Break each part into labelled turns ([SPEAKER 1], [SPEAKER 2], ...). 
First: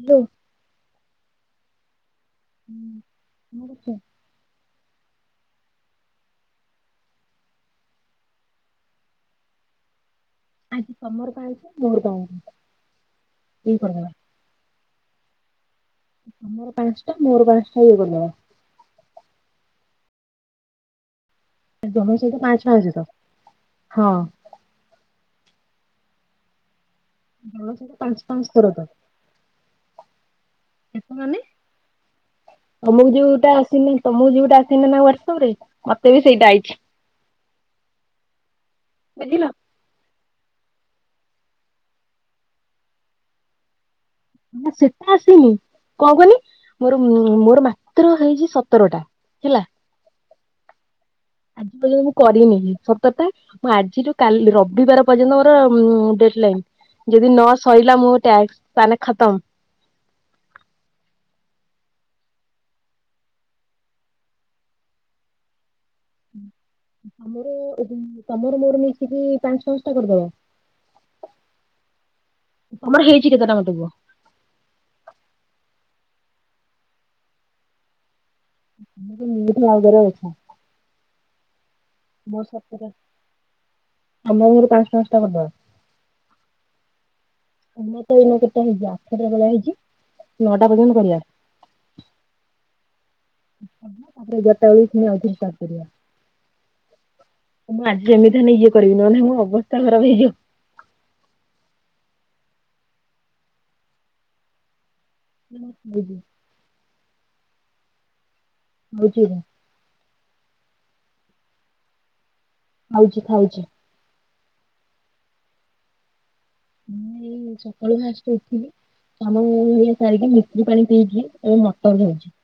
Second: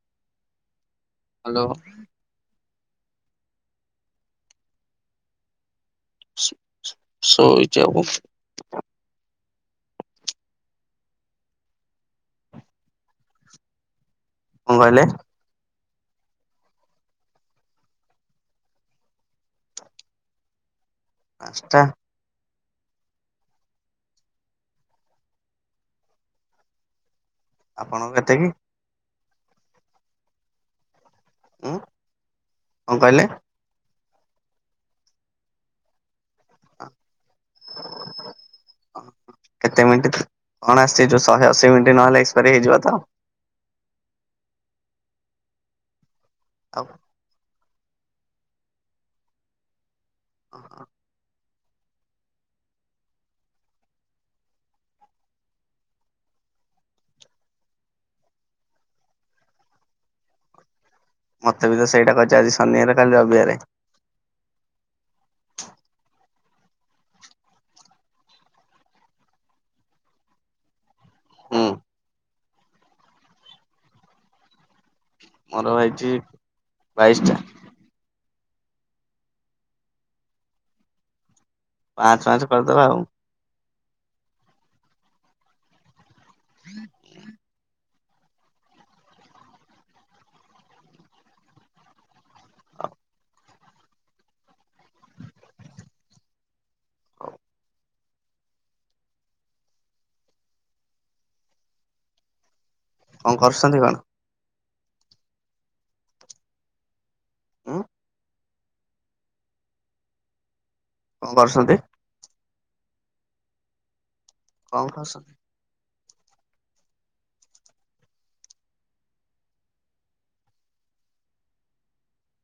[SPEAKER 1] Hello.
[SPEAKER 2] Hello.
[SPEAKER 1] ହୁଁ କଣ କରୁଛ?
[SPEAKER 2] ସୋଇଚି ଆଉ କଣ
[SPEAKER 1] ଆଜି [unintelligible]
[SPEAKER 2] କଣ କହିଲେ?
[SPEAKER 1] ତମର ପାଞ୍ଚଟା ମୋର ପାଞ୍ଚଟା ଇଏ କରିଦବା।
[SPEAKER 2] ପା
[SPEAKER 1] ତମର [unintelligible] ତ ହଁ। ଆମର ସବୁ
[SPEAKER 2] ଆପଣଙ୍କ
[SPEAKER 1] ପାଞ୍ଚ
[SPEAKER 2] କେତେ କି
[SPEAKER 1] ପାଞ୍ଚ ଥରକ। ମାନେ?
[SPEAKER 2] ଉଁ କଣ
[SPEAKER 1] ତମକୁ
[SPEAKER 2] କହିଲେ?
[SPEAKER 1] ଯୋଉଟା ଆସିଲା। ତମକୁ ଯୋଉଟା ଆସିନିନା ହ୍ୱାଟସପ୍ ରେ ମତେ ବି ସେଇଟା ଆଇଚି।
[SPEAKER 2] [inaudible]
[SPEAKER 1] ବୁଝିଲ?
[SPEAKER 2] କେତେ ମିଣ୍ଟି? ଅଣା ଅସି ହେଇଯିବ, ଶହେ ଅଶୀ ମିନିଟ୍ ନହେଲେ ଏକ୍ସପାରୀ ହେଇଯିବ ତ।
[SPEAKER 1] ନା ସେଟା ଆସିନି, କଣ କୁହନି
[SPEAKER 2] ଆଉ
[SPEAKER 1] ମୋର ମୋର ମାତ୍ର ହେଇଛି ସତରଟା ହେଲା।
[SPEAKER 2] ହ।
[SPEAKER 1] ଆଜି ବୋଲେ ମୁଁ କରିନି ସତରଟା। ମୁଁ ଆଜିଠୁ କାଲି ରବିବାର ପର୍ଯ୍ୟନ୍ତ ମୋର ଡେଟ୍ ଲାଇନ୍। ଯଦି ନ ସରିଲା ମୋ ଟାକ୍ସ ତାହେଲେ ଖତମ୍।
[SPEAKER 2] ମତେ ବି ତ ସେଇଟା କରିଚ ଆଜି ସନିବାରେ କାଲି ରବିବାରେ। [unintelligible]
[SPEAKER 1] ଆମର ଏଠି, ତମର ମୋର ମିଶିକି ପାଞ୍ଚ ଛହଶଟା କରିଦବା।
[SPEAKER 2] ହୁଁ।
[SPEAKER 1] ତମର ହେଇଛି କେତେଟା ମତେ କୁହ?
[SPEAKER 2] ମୋର ହେଇଛି ବାଇସ୍ ଟା।
[SPEAKER 1] ତମେ ତ ମୋଠୁ ଆଗରେ ଅଛ।
[SPEAKER 2] ପାଞ୍ଚ ପାଞ୍ଚ
[SPEAKER 1] ମୋର
[SPEAKER 2] କରିଦବା
[SPEAKER 1] ସାତଟା।
[SPEAKER 2] ଆଉ
[SPEAKER 1] ଆମେ ଆମର ପାଞ୍ଚ ପାଞ୍ଚ ଟା କରିଦବା।
[SPEAKER 2] ହୁଁ।
[SPEAKER 1] ତମର ତ ଏଇନା କେତେଟା ହେଇଛି ଆଠଟା ବେଳେ ହେଇଛି ନଅଟା ପର୍ଯ୍ୟନ୍ତ କରିବା। ତାପରେ ଏଗାରଟା ବେଳେ ଆଉ ଥରେ ଷ୍ଟାର୍ଟ କରିବା।
[SPEAKER 2] ହଁ।
[SPEAKER 1] ମୁଁ ଆଜି ଯେମିତି ହେଲେ ଇଏ କରିବି, ନହେଲେ ମୋ ଅବସ୍ଥା ଖରାପ ହେଇଯିବ।
[SPEAKER 2] କଣ କରୁଛନ୍ତି କଣ?
[SPEAKER 1] [unintelligible]
[SPEAKER 2] ହୁଁ।
[SPEAKER 1] ହଉଛି ଏରା।
[SPEAKER 2] କଣ କରୁଛନ୍ତି?
[SPEAKER 1] ଖାଉଚି ଖାଉଚି।
[SPEAKER 2] କଣ ଖାଉଚ?
[SPEAKER 1] ମୁଁ ଏଇ ସକାଳୁ ଫାଷ୍ଟ ଉଠିଲି। ଆମ ଇଏ ସାରିକି ମିଶ୍ରି ପାଣି ପିଇକି ଆଉ ମଟନ ହୋଉଛି।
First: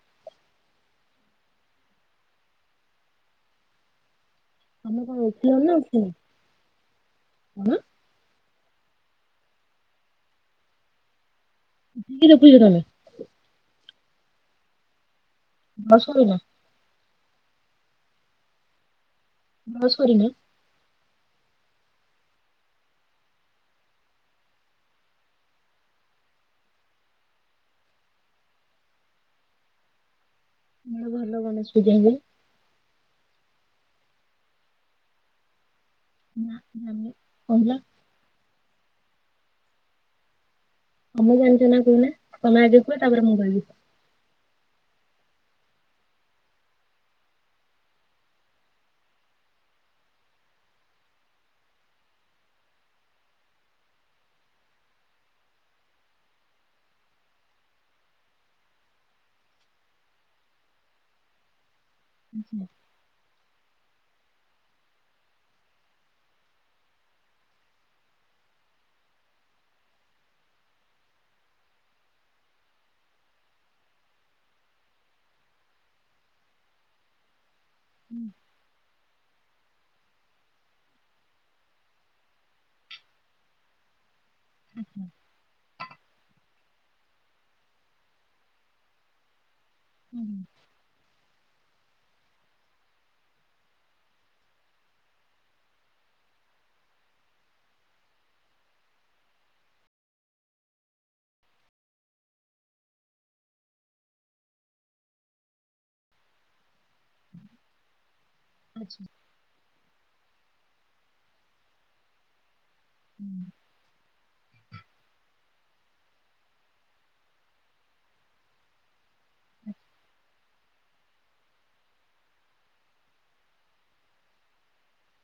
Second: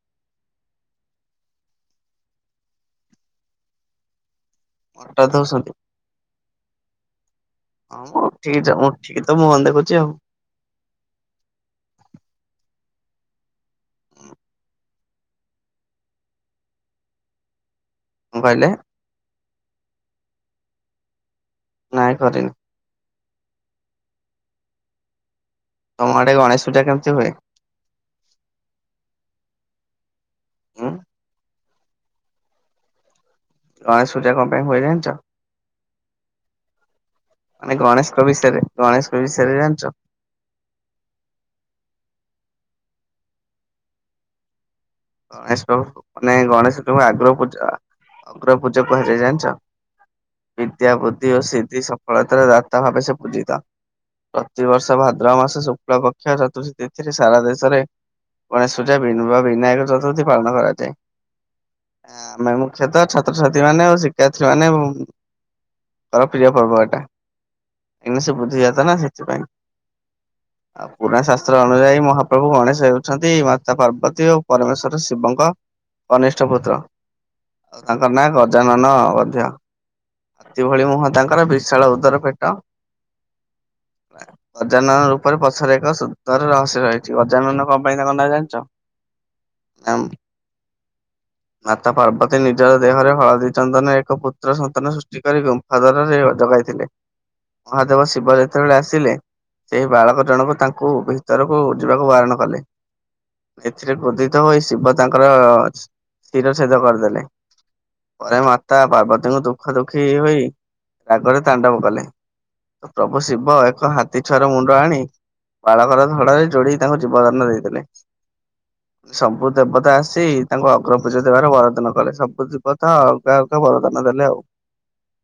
[SPEAKER 1] ତମେ
[SPEAKER 2] ଅଟା
[SPEAKER 1] କଣ ଉଠିଲ
[SPEAKER 2] ଦଉଛନ୍ତି
[SPEAKER 1] ନା ଉଠିନ? କଣ?
[SPEAKER 2] ହଁ ମୁଁ ଉଠିକି ତ-ମୁଁ ଉଠିକ ତ ମୁହଁ ଦେଖୁଚି ଆଉ।
[SPEAKER 1] [unintelligible] ରଖୁଚ ତାହାଲେ।
[SPEAKER 2] କଣ
[SPEAKER 1] ବ୍ରଶ୍ କରିନ?
[SPEAKER 2] କଣ୍ କହିଲେ?
[SPEAKER 1] ବ୍ରଶ୍ କରିନ?
[SPEAKER 2] ନାଇଁ କରିନି। ତମ ଆଡେ ଗଣେଶ ପୂଜା କେମିତି ହୁଏ? ଉଁ
[SPEAKER 1] ହୁଁ ଭଲ ଗଣେଶ ପୂଜା ହୁଏ।
[SPEAKER 2] ଗଣେଶ ପୂଜା କଣ ପାଇଁ ହୁଏ ଜାଣିଚ?
[SPEAKER 1] ନା ଜାଣିନି କହିଲ।
[SPEAKER 2] କଉ ବିଷୟରେ ଗଣେଶଙ୍କ ବିଷୟରେ ଜାଣିଚ?
[SPEAKER 1] ତମେ ଜାଣିଚ ନା କୁହନା ତମେ ଆଗ କୁହ ତାପରେ ମୁଁ କହିବି।
[SPEAKER 2] ଏସବୁ ମାନେ ଗଣେଶ ଦେବ ଆଗ୍ର ପୂଜା- ଅଗ୍ର ପୂଜା କୁହାଯାଏ ଜାଣିଚ? ବିଦ୍ୟା ବୁଦ୍ଧି ଓ ସିଦ୍ଧି ସଫଳତାର ଦାତା ଭାବେ ସେ ପୂଜିତ। ପ୍ରତିବର୍ଷ ଭାଦ୍ରବ ମାସ ଶୁକ୍ଳ ପକ୍ଷ ଚତୁର୍ଥୀ ତିଥିରେ ସାରା ଦେଶରେ ଗଣେଶ ପୂଜା ବା ବିନାୟକ ଚତୁର୍ଥୀ ପାଳନ କରାଯାଏ ଆମେ ମୁଖ୍ୟତଃ ଛ ଛାତ୍ରଛାତ୍ରୀ ମାନେ ଆଉ ଶିକ୍ଷାତ୍ରୀ ମାନେ ବ ତର ପ୍ରିୟ ପର୍ବ ଏଟା କିନ୍ତୁ ସେ ବୁଦ୍ଧିଦାତା ନା ସେଥିପାଇଁ। ଆଉ ପୁରୁଣା ଶାସ୍ତ୍ର ଅନୁଯାୟୀ ମହାପ୍ରଭୁ ଗଣେଶ ହେଉଚନ୍ତି ମାତା ପାର୍ବତୀ ଓ ପରମେଶ୍ଵର ଶିବଙ୍କ କନିଷ୍ଠ ପୁତ୍ର ଆଉ ତାଙ୍କ
[SPEAKER 1] ହୁଁ,
[SPEAKER 2] ନାଁ ଗଜାନନ ମଧ୍ୟ। ସେହିଭଳି ମୁହଁ ତାଙ୍କର ବିଶାଳ ଉଦର ପେଟ ଗଜାନନ ରୂପରେ ପଛରେ ଏକ ସୁନ୍ଦର ରହସ୍ୟ ରହିଚି ଗଜାନନ କଣ ପାଇଁ ତାଙ୍କ ନା ଜାଣିଚ? ଆମ୍
[SPEAKER 1] [unintelligible]
[SPEAKER 2] ମାତା ପାର୍ବତୀ ନିଜର ଦେହରେ ହଳଦୀ, ଚନ୍ଦନ ଏକ ପୁତ୍ର ସନ୍ତାନ ସୃଷ୍ଟି କରି ହରରରେ ଜଗାଇଥିଲେ ମହାଦେବ ଶିବ ଯେତେବେଳେ ଆସିଲେ ସେ ବାଳକ ଜଣକ ତାଙ୍କୁ ଭିତରକୁ ଯିବାକୁ ବାରଣ କଲେ ସେଥିରେ ଗୋଦି କ୍ରୋଧିତ ହୋଇ ଶିବ ତାଙ୍କର ଶିର ଛେଦ କରିଦେଲେ। ପରେ ମାତା
[SPEAKER 1] ଆଚ୍ଛା।
[SPEAKER 2] ପାର୍ବତୀଙ୍କୁ ତୁ ଦୁଃଖ ଦୁଃଖୀ ହୋଇ ରାଗରେ ତାଣ୍ଡବ କଲେ ପ୍ରଭୁ ଶିବ ଏକ ହାତୀ ଛୁଆର ମୁଣ୍ଡ ଆଣି ବାଳକର ଧଡାରେ ଯୋଡି ତାଙ୍କୁ ଜୀବଦାନ ଦେଇଦେଲେ। ସବୁ ଦେବତା ଆସି ତାଙ୍କୁ ଅଗ୍ରପୂଜା ଦେବାରେ ବରଦାନ କଲେ ସବୁ ଦେବତା ଆଉ ତା ଅର୍ଥ ବରଦାନ ଦେଲେ ଆଉ।
[SPEAKER 1] [unintelligible]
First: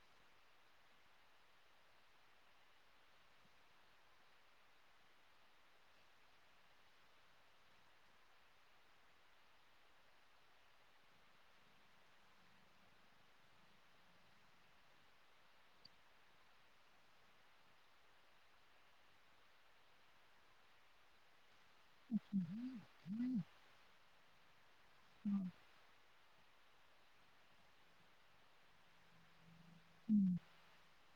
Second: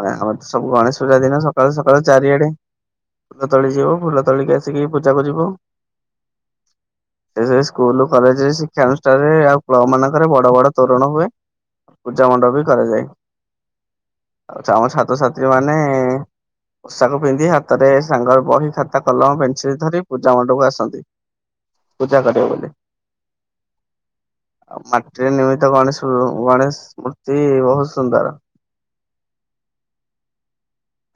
[SPEAKER 2] ଆମର ତ ସବୁ ଗଣେଶ ପୂଜା ଦିନ ସକାଳୁ ସକାଳୁ ଚାରିଆଡେ ଫୁଲ ତୋଳି ଯିବୁ ଫୁଲ ତୋଳିକ ଆସିକି ପୂଜାକୁ ଯିବୁ। ସେଇ ସେ ସ୍କୁଲ କଲେଜେ ଶିକ୍ଷାନୁଷ୍ଠାନରେ ଆଉ କ୍ଲବ୍ ମାନଙ୍କରେ ବଡ ବଡ ତୋରଣ ହୁଏ। ପୂଜା ମଣ୍ଡପ ବି କରାଯାଏ ଆଉ ଆମ ଛାତ୍ରଛାତ୍ରୀ ମାନେ ପୋଷାକ ପିନ୍ଧି ହାତରେ ସାଙ୍ଗ ବହି, ଖାତା, କଲମ, ପେନସିଲ୍ ଧରି ପୂଜା ମଣ୍ଡପକୁ ଆସନ୍ତି। ପୂଜା କରିବ ବୋଲି ଆଉ ମାଟିରେ ନିର୍ମିତ ଗଣେଶ୍ ଗଣେଶ ମୂର୍ତ୍ତି ବହୁତ୍ ସୁନ୍ଦର୍।
[SPEAKER 1] ହୁଁ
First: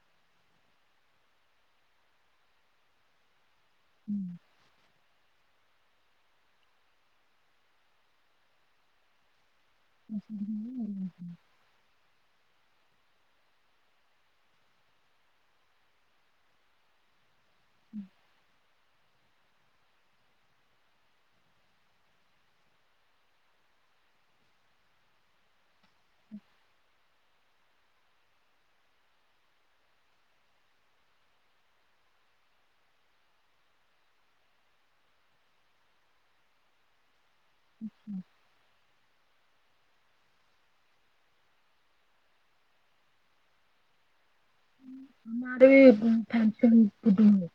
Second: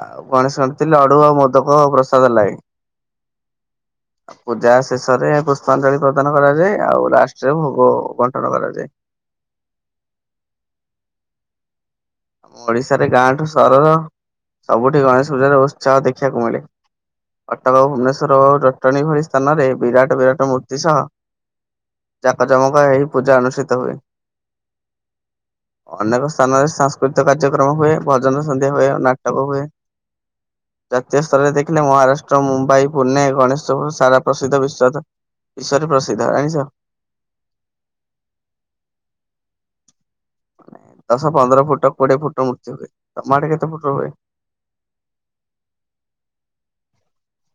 [SPEAKER 2] ଆଉ ଗଣେଶ [unintelligible] ଥିଲେ ଲଡୁ ଆଉ‌ ମୋଦକ ଆଉ ପ୍ରସାଦ
[SPEAKER 1] ହୁଁ,
[SPEAKER 2] ଲାଗେ। ପୂଜା ଶେଷରେ ପୁଷ୍ପାଞ୍ଜଳି ପ୍ରଦାନ କରାଯାଏ ଆଉ ଲାଷ୍ଟ୍ ରେ ଭୋଗ ବଣ୍ଟନ କରାଯାଏ।
[SPEAKER 1] [unintelligible]
[SPEAKER 2] ଆମ ଓଡିଶାରେ ଗାଁଠୁ ସହର ସବୁଠି ଗଣେଶ ପୂଜାର ଉତ୍ସା ଦେଖିବାକୁ ମିଳେ କଟକ ଭୁବନେଶ୍ୱର ହଉ ଅଟଣୀ ଭଳି ସ୍ଥାନରେ ବିରାଟ ବିରାଟ ମୂର୍ତ୍ତି ସହ ଜାକ ଜମକ ହେଇ ପୂଜା ଅନୁଷ୍ଠିତ ହୁଏ। ଅନେକ ସ୍ଥାନରେ ଶା କୃତ କାର୍ଯ୍ୟକ୍ରମ ହୁଏ ଭଜନ ସନ୍ଧ୍ୟା ହୁଏ ନାଟକ ହୁଏ
[SPEAKER 1] [unintelligible]
[SPEAKER 2] ଜାତୀୟ ସ୍ତରରେ ଦେଖିଲେ ମହାରାଷ୍ଟ୍ର ମୁମ୍ବାଇ ପୁନେ ଗଣେଶପୁର ସାରା ପ୍ରସିଦ୍ଧ ବିଶ୍ୱ ଈଶ୍ୱର ପ୍ରସିଦ୍ଧ ଜାଣିଛ
[SPEAKER 1] ହୁଁ ହୁଁ
[SPEAKER 2] ଦଶ ପନ୍ଦର ଫୁଟ କୋଡିଏ ଫୁଟ ମୂତ୍ତି ହୁଏ ତ ମାଡେ କେତେ ଫୁଟ ହୁଏ
[SPEAKER 1] ଆମ ଆଡ଼େ ଫେ ଫେ ଫେ ହୁଏ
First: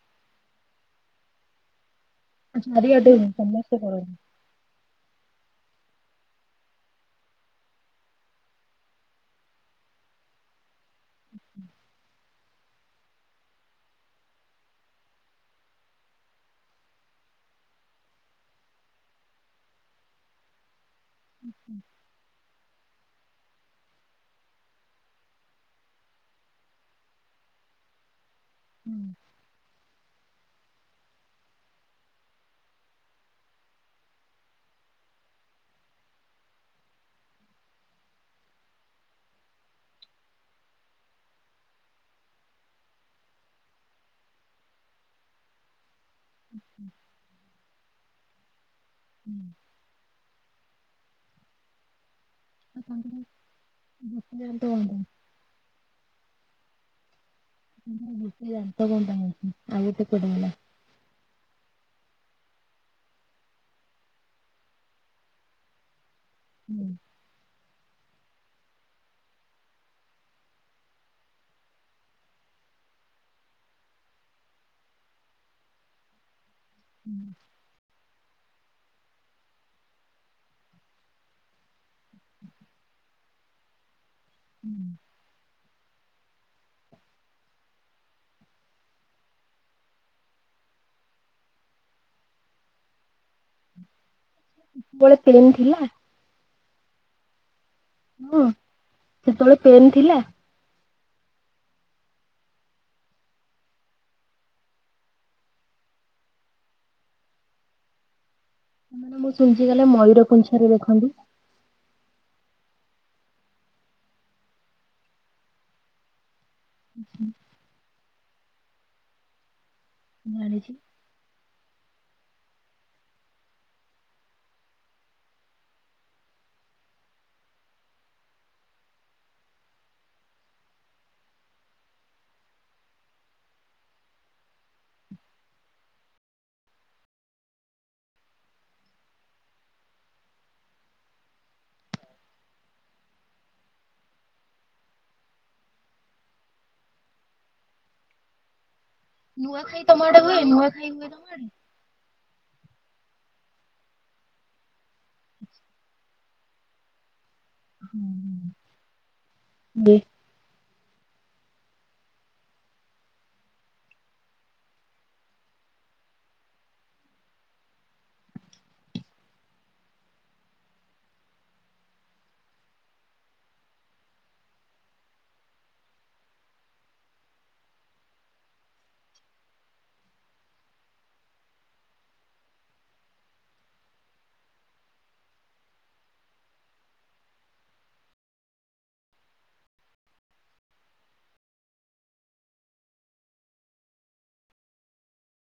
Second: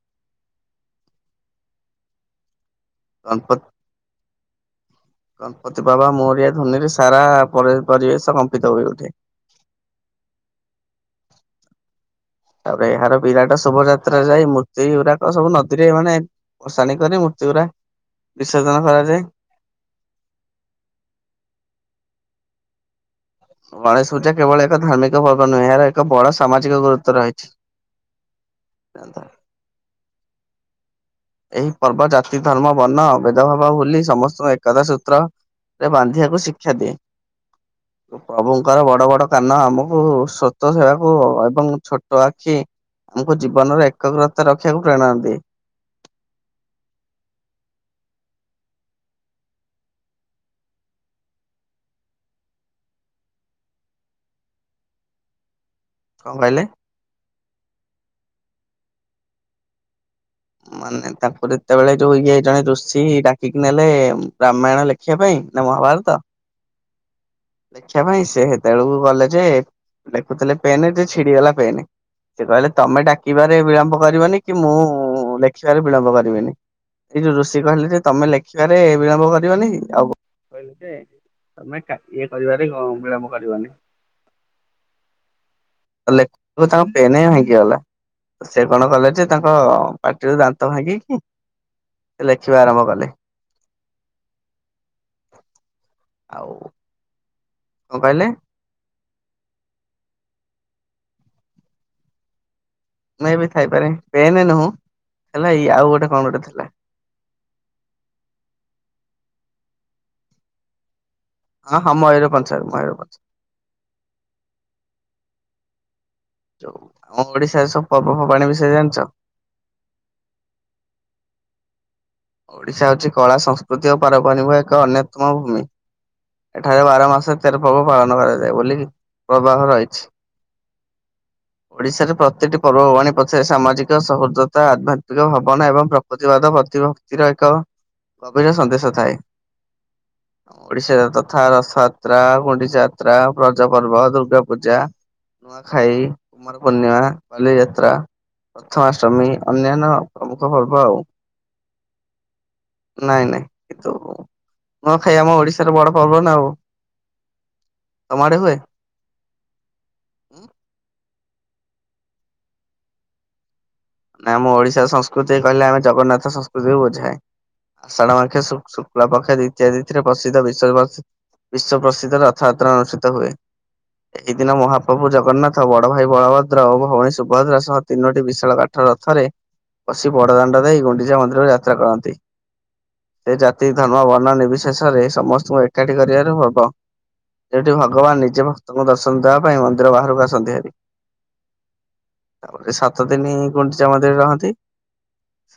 [SPEAKER 1] ରଆଡ
[SPEAKER 2] ଗଣପତି
[SPEAKER 1] ସମସ୍ତ କରନ୍ତି
[SPEAKER 2] ଗଣପତି ବାବା ମୋରିଆ ଧନିରେ ସାରା ପରିବେଶ କମ୍ପିତ ହୋଇ ଉଠେ
[SPEAKER 1] ହୁ୍
[SPEAKER 2] ତାପରେ ଏହାର ବିରାଟ ଶୋଭାଯାତ୍ରା ଯାଇ ମୂର୍ତ୍ତି ଗୁରାକ ସବୁ ନଦୀରେ ମାନେ ଅସାଣି କରି ମୂର୍ତ୍ତି ଗୁରା ବିସର୍ଜନ କରାଯାଏ
[SPEAKER 1] ଆଚ୍ଛା
[SPEAKER 2] ଗଣେଶ ପୂଜା କେବଳ ଏକ ଧାର୍ମିକ ପର୍ବ ନୁହେଁ ଏହାର ଏକ ବଡ ସାମାଜିକ ଗୁରୁତ୍ୱ ରହିଛି
[SPEAKER 1] ହୁଁ,
[SPEAKER 2] ସେତା ଏହି ପର୍ବ ଜାତି ଧର୍ମ ବର୍ଣ୍ଣ ଭେଦ ଭାବ ବୁଲି ସମସ୍ତଙ୍କୁ ଏକତା ସୂତ୍ର ରେ ବାନ୍ଧିବାକୁ ଶିକ୍ଷା ଦିଏ
[SPEAKER 1] [unintelligible]
[SPEAKER 2] ପ୍ରଭୁଙ୍କର ବଡ ବଡ କାନ ଆମକୁ ସ୍ୱତ ସେବାକୁ ଏବଂ ଛୋଟ ଆଖି ଆମକୁ ଜୀବନର ଏକାଗ୍ରତା ରଖିବାକୁ ପ୍ରେରଣାନ୍ତି
[SPEAKER 1] ହୁ ହୁ ହୁଁ [unintelligible]
[SPEAKER 2] କଣ କହିଲେ?
[SPEAKER 1] [unintelligible]
[SPEAKER 2] ମାନେ ତାଙ୍କୁର ଯେତେବେଳେ ଯୋଉ ଇଏ ଜଣେ ରୁଷୀ ଡାକିକି ନେଲେ ର୍ରାମାୟଣ ଲେ ଖିଆ ପାଇଁ ନା ମହାବାର ତ
[SPEAKER 1] ହୁଁ
[SPEAKER 2] ଦେଖିବା ପାଇଁ ସେ ସେତେବେଳକୁ ଗଲେ ଯେ ଦେଖୁଥିଲେ ପେନ୍ ଯେ ଛିଡିଗଲା ପେନ୍ ସେ କହିଲେ ତମେ ଡାକିବାରେ ବିଳମ୍ବ କରିବନି କି ମୁଁ ଲେଖିବାରେ ବିଳମ୍ବ କରିବିନି।
[SPEAKER 1] ହୁଁ।
[SPEAKER 2] ଋଷି କହିଲେ ଯେ ତମେ ଲେଖିବାରେ ବିଳମ୍ବ କରିବନି ଆଉ କହିଲ ଇଏ କରିବାରେ ବିଳମ୍ବ କରିବନି
[SPEAKER 1] ହୁଁ
[SPEAKER 2] ଲେଖ ତାଙ୍କ ପେନ ଭାଇଁକି ଗଲା ସେ କଣ କଲେ ଯେ ତାଙ୍କ ପାଟିରୁ ଦାନ୍ତ ଭାଙ୍ଗିକି ଲେଖିବା ଆରମ୍ଭ କଲେ
[SPEAKER 1] ଜଣେ [unintelligible] ଥିଲା
[SPEAKER 2] ଆଉ କଣ କହିଲେ
[SPEAKER 1] ମଁ ସେତୋଳେ ପେନ୍ ଥିଲା?
[SPEAKER 2] ନାଇଁ ବେ ଥାଇପାରେ ପେନ୍ ନୁହଁ ହେଲା ଇ ଆଉ ଗୋଟେ କଣ ଗୋଟେ ଥିଲା।
[SPEAKER 1] ମାନେ ମୁଁ ଶୁଣିଚି କାଲେ ମୟୂର ପୁଁଚ୍ଛରେ ଦେଖନ୍ତି।
[SPEAKER 2] ହଁ ହଁ ମୟୂର ପୁଁଚ୍ଛରେ ମୟୂର ପୁଁଚ୍ଛ। ଯଉ ଆମ ଓଡ଼ିଶାରେ ସବୁ ପର୍ବପର୍ବାଣି ବିଷୟରେ ଜାଣିଚ?
[SPEAKER 1] ଜାଣିଛି।
[SPEAKER 2] ଓଡ଼ିଶା ହଉଛି କଳା ସଂସ୍କୃତି ଓ ପାର ପାରିମ ଏକ ଅନ୍ୟତମ ଭୂମି। ଏଠାରେ ବାର ମାସ ତେର ପର୍ବ ପାଳନ କରାଯାଏ ବୋଲି ପ୍ରବାହ ରହିଛି। ଓଡ଼ିଶାରେ ପ୍ରତ୍ୟେକଟି ପର୍ବପର୍ବାଣୀ ପଛରେ ସାମାଜିକ ସହୃଦ୍ଦ୍ରତା ଆଧ୍ୟାତ୍ମିକ ଭବନା ଏବଂ ପ୍ର ପ୍ରତିବାଦ ପ୍ରତିଭକ୍ତିର ଏକ ଗଭୀର ସନ୍ଦେଶ ଥାଏ। ଓଡ଼ିଶାର ତଥା ରଥଯାତ୍ରା, ଗୁଣ୍ଡିଜା ଯାତ୍ରା, ରଜ ପର୍ବ, ଦୁର୍ଗା ପୂଜା ନୂଆଖାଇ, କୁମାର ପୂର୍ଣ୍ଣିମା, ବାଲିଯାତ୍ରା ପ୍ରଥମାଷ୍ଟମୀ
[SPEAKER 1] ନୂଆଖାଇ
[SPEAKER 2] ଅନ୍ୟାନ୍ୟ
[SPEAKER 1] ତମ ଆଡେ ହୁଏ
[SPEAKER 2] ପ୍ରମୁଖ ପର୍ବ
[SPEAKER 1] ନୂଆଖାଇ
[SPEAKER 2] ଆଉ।
[SPEAKER 1] ହୁଏ ତମ ଆଡେ?
[SPEAKER 2] ନାଇଁ ନାଇଁ କିନ୍ତୁ ନୂଆଖାଇ ଆମ ଓଡ଼ିଶାର ବଡ଼ ପର୍ବ ନା ଆଉ। ତମ ଆଡେ ହୁଏ?
[SPEAKER 1] ଡେ
[SPEAKER 2] ନାଁ ଆମ ଓଡ଼ିଶା ସଂସ୍କୃତି କହିଲେ ଆମେ ଜଗନ୍ନାଥ ସଂସ୍କୃତି ବୁଝାଏ। ଆଷାଢ଼ ମାର୍ଖେ ଶୁ ଶୁକ୍ଲପକ୍ଷେ ଦ୍ୱିତୀୟା ତିଥିରେ ପସିଦ୍ଧ ବିଶ୍ୱବସ୍ ବିଶ୍ଵ ପ୍ରସିଦ୍ଧ ରଥଯାତ୍ରା ଅନୁଷ୍ଠିତ ହୁଏ। ଏହି ଦିନ ମହାପ୍ରଭୁ ଜଗନ୍ନାଥ ବଡ଼ ଭାଇ ବଳଭଦ୍ର ଓ ଭଉଣୀ ସୁଭଦ୍ରା ସହ ତିନୋଟି ବିଶାଳ କା ଠ ରଥରେ ବସି ବଡ଼ ଦାଣ୍ଡ ଦେଇ ଗୁଣ୍ଡିଚା ମନ୍ଦିରକୁ ଯାତ୍ରା କରନ୍ତି। ଏ ଜାତି ଧର୍ମ ବର୍ଣ୍ଣ ନିବ୍ରିଶେଷରେ ସମସ୍ତଙ୍କୁ ଏକାଠି କରିବାର ପର୍ବ। ଯୋଉଠି ଭଗବାନ ନିଜେ ଭକ୍ତଙ୍କୁ ଦର୍ଶନ ଦେବା ପାଇଁ ମନ୍ଦିର ବାହାରକୁ ଆସନ୍ତି ଭାରି। ଆ ପରେ ସାତ ଦିନି ଗୁଣ୍ଡିଚା ମନ୍ଦିରରେ ରହନ୍ତି।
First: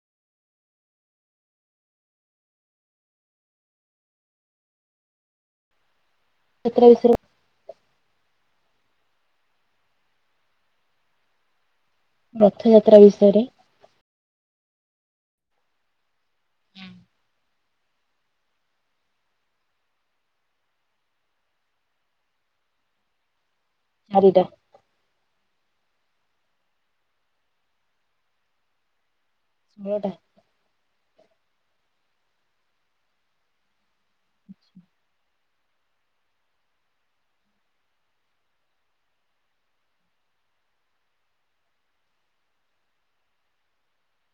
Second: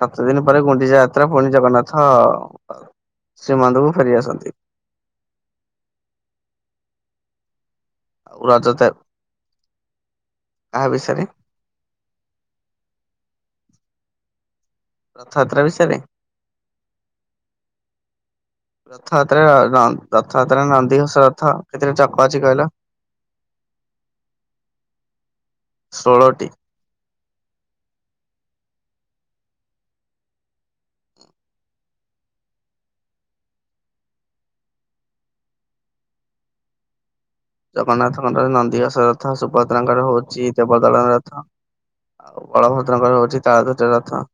[SPEAKER 2] ସାତ ଦିନି ପରେ ଗୁଣ୍ଡିଚା ଯାତ୍ରା ପୁଣି ଜଗନ୍ନାଥ ଶୀମନ୍ଦକୁ ଫେରି ଆସନ୍ତି।
[SPEAKER 1] ଏତ୍ରେ ବିସେରୁ
[SPEAKER 2] ଆଉ ରାଜା ତେ କାହା ବିଷୟରେ?
[SPEAKER 1] ବେଥଯାତ୍ରା ବିଷୟରେ।
[SPEAKER 2] ରଥଯାତ୍ରା ବିଷୟରେ?
[SPEAKER 1] ହୁଁ।
[SPEAKER 2] ରଥଯାତ୍ରାରେ ର ର ରଥଯାତ୍ରାରେ ନନ୍ଦିଘୋଷ ରଥ କେତେଟା ଚକ ଅଛି କହିଲ?
[SPEAKER 1] ହାରିଟା।
[SPEAKER 2] ଷୋଳଟି।
[SPEAKER 1] ହୋଟା।
[SPEAKER 2] ଜଗନ୍ନାଥଙ୍କମଳର ନନ୍ଦୀ ଘୋଷ ରଥ ସୁଭଦ୍ରାଙ୍କର ହଉଚି ଦେବଦଳନ ରଥ। ଆଉ ବଳଭଦ୍ରଙ୍କର ହଉଚି ତାଳଧ୍ୱଜ ରଥ।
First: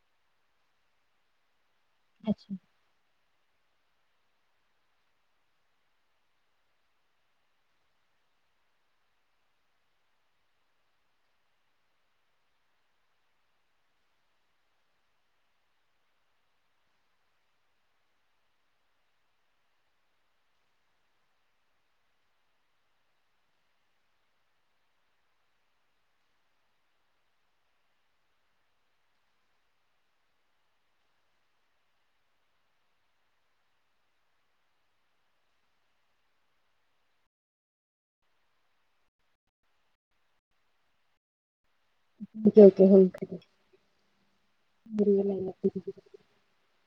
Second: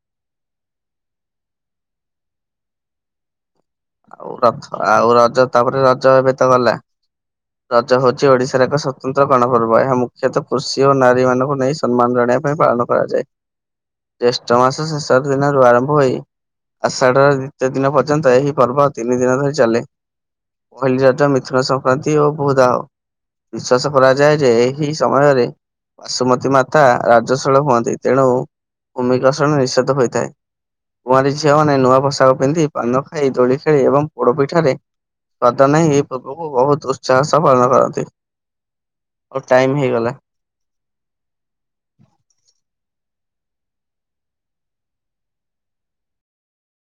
[SPEAKER 1] ଆଚ୍ଛା।
[SPEAKER 2] ଆଉ ରଥ ଆଉ ରଜ ତାପରେ ରଜ ଏବେ ତ ଗଲା। ରଜ ହଉଚି ଓଡ଼ିଶାର ଏକ ସତନ୍ତ୍ର ଗଣପର୍ବ। ଏହା ମୁଖ୍ୟତଃ କୃଷି ଓ ନାରୀ ମାନଙ୍କୁ ନେଇ ସମ୍ମାନ ଜଣିଇବା ପାଇଁ ପାଳନ କରାଯାଏ। ଜ୍ୟେଷ୍ଠ ମାସ ଶେଷ ଦିନରୁ ଆରମ୍ଭ ହୋଇ ଆଷାଢ଼ର ଦ୍ଵିତୀୟ ଦିନ ପର୍ଯ୍ୟନ୍ତ ଏହି ପର୍ବ ତିନି ଦିନ ଧରି ଚାଲେ ପହିଲି ରଜ ମିଥୁନ ସଂକ୍ରାନ୍ତି ଓ ଭୂଧାହ। ବିଶ୍ୱାସ କରାଯାଏ ଯେ ଏହି ସମୟରେ ବାସୁମତୀ ମାତା ରାଜଶୀଳ ହୁଅନ୍ତି ତେଣୁ ଭୂମିକର୍ଷଣ ନିଷେଧ ହୋଇଥାଏ। କୁଆଁରୀ ଝିଅମାନେ ନୂଆ ପୋଷାକ ପିନ୍ଧି ପାନ ଖାଇ ଦୋଳି ଖେଳି ଏବଂ ପୋଡପିଠାରେ ଶ୍ରଦ୍ଧା ନାଁ ଏ ପୂର୍ବକୁ ବହୁତ ଉତ୍ସାହସହ ପାଳନ କରନ୍ତି। ମୋ ଟାଇମ ହେଇଗଲା।
[SPEAKER 1] [unintelligible] ବଢ଼ିଆ ଲାଗିଲା [unintelligible]